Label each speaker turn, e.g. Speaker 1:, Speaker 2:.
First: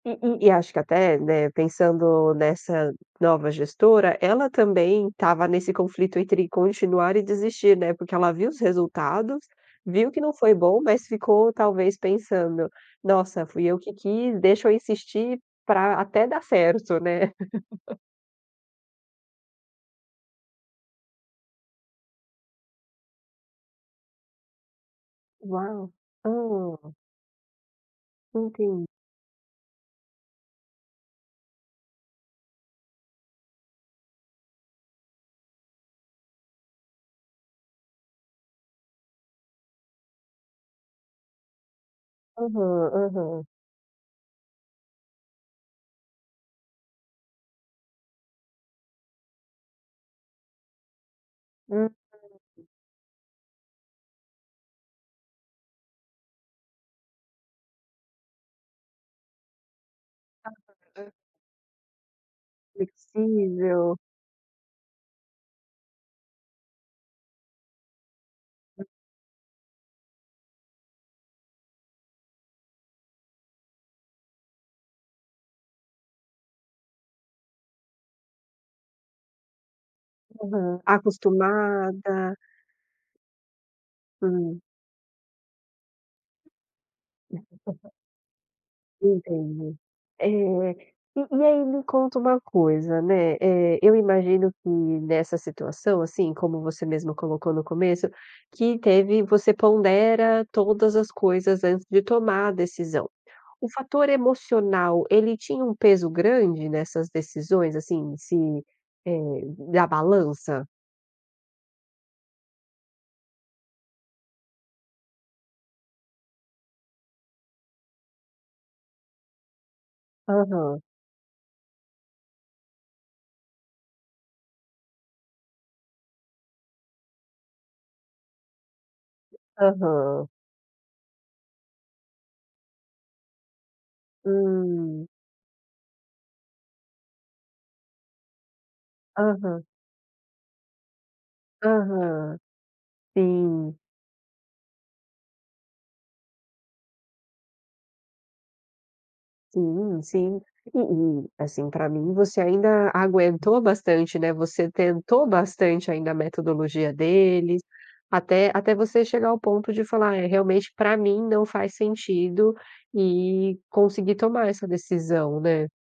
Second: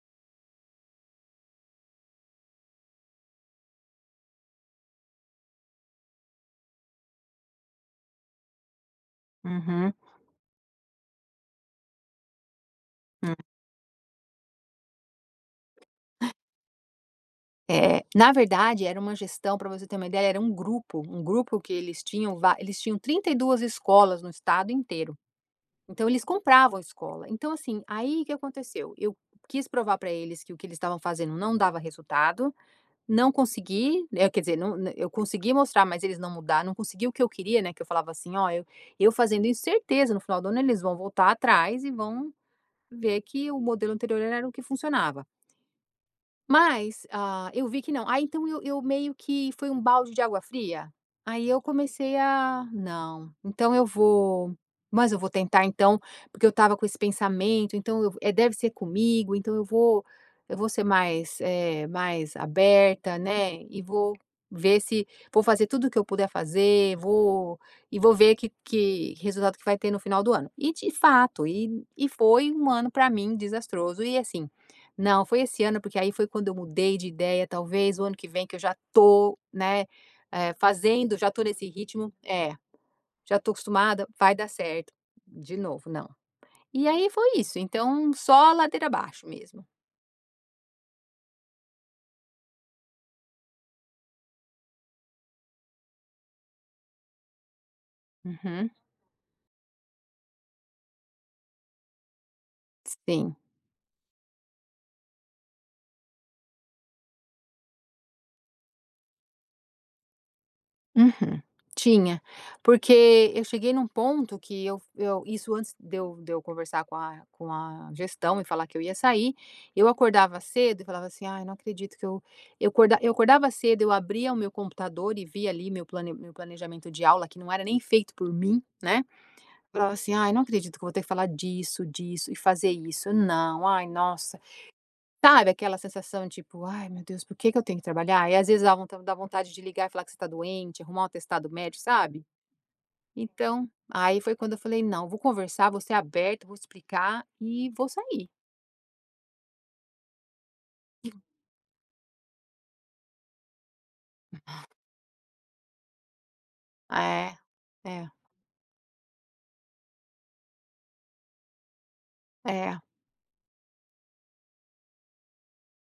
Speaker 1: Hum, hum, e acho que até, né, pensando nessa nova gestora, ela também estava nesse conflito entre continuar e desistir, né, porque ela viu os resultados,
Speaker 2: Uhum.
Speaker 1: viu que não foi bom, mas ficou talvez pensando,
Speaker 2: Hum.
Speaker 1: nossa fui eu que quis, deixa eu insistir, para até dar certo, né.
Speaker 2: É, na verdade era uma gestão para você ter uma ideia era um grupo, um grupo que eles tinham va eles tinham 32 escolas no estado inteiro.
Speaker 1: Uau,
Speaker 2: Então eles compravam
Speaker 1: oh.
Speaker 2: escola, então assim, aí o que
Speaker 1: Ok.
Speaker 2: aconteceu? Eu quis provar para eles, que o que eles estavam fazendo não dava resultado, não consegui, é quer dizer não eu consegui mostrar, mas eles não mudaram, não consegui o que eu queria, né, que eu falava assim: "Olha, eu fazendo isso certeza no final do ano eles vão voltar atrás, e vão,
Speaker 1: Aham,
Speaker 2: ver
Speaker 1: aham.
Speaker 2: que o modelo anterior era o que funcionava". Mas, ah, eu vi que não, aí então eu eu meio que foi um balde de água fria, aí eu comecei
Speaker 1: [unintelligible]
Speaker 2: a, não, então eu vou, mas eu vou tentar então, porque eu estava com esse pensamento então eu, é deve ser comigo então eu vou, eu vou ser
Speaker 1: Aham.
Speaker 2: mais, eh, mais aberta, né, e
Speaker 1: Flexível.
Speaker 2: vou ver se, vou fazer tudo o que eu puder fazer, vou e vou ver que
Speaker 1: Hã.
Speaker 2: que o resultado que vai ter no final do ano. E de fato, e e foi um ano para mim desastroso e assim, não, foi esse ano porque aí foi quando eu mudei de ideia talvez o ano que vem que eu já estou, né, eh,
Speaker 1: Aham,
Speaker 2: fazendo, já estou nesse ritmo,
Speaker 1: acostumada.
Speaker 2: é, já estou acostumada, vai dar
Speaker 1: Hã.
Speaker 2: certo, de novo não. E aí foi isso então só a ladeira abaixo mesmo.
Speaker 1: Entendo, é, e e aí me conta uma coisa né, é, eu imagino que nessa situação, assim, como você mesmo colocou no começo,
Speaker 2: Uhum.
Speaker 1: que teve, você pondera todas as coisas antes de tomar a decisão.
Speaker 2: Sim.
Speaker 1: O fator emocional ele tinha um peso grande nessas decisões assim se, eh, na balança?
Speaker 2: Uhum, tinha, porque eu cheguei num ponto que eu eu isso antes de eu de eu conversar com a com a gestão e falar que eu ia sair, eu acordava cedo
Speaker 1: Aham.
Speaker 2: e falava assim ai não acredito que eu, eu acordava eu acordava cedo eu abria o meu computador e vi ali meu plane meu planejamento de aula que não era nem feito por mim, né. Falava assim:
Speaker 1: Aham.
Speaker 2: "Ai não acredito que eu vou ter que falar disso, disso e fazer isso, não, ai nossa",
Speaker 1: Hum.
Speaker 2: sabe aquela sensação tipo, ai meu Deus por que que eu tenho que trabalhar? E às vezes dá vontade de
Speaker 1: Aham.
Speaker 2: ligar e falar que você está doente, arrumar um atestado médico, sabe?
Speaker 1: Aham,
Speaker 2: Então,
Speaker 1: sim.
Speaker 2: aí foi quando eu falei não, vou conversar, vou ser aberta, vou explicar e vou sair.
Speaker 1: Sim, sim, e
Speaker 2: [unintelligible]
Speaker 1: e assim para mim você ainda aguentou bastante, né, você tentou bastante ainda a metodologia
Speaker 2: É,
Speaker 1: deles,
Speaker 2: é.
Speaker 1: até até você chegar ao ponto de falar: "É realmente para mim não faz sentido"
Speaker 2: É.
Speaker 1: e conseguir tomar essa decisão, né.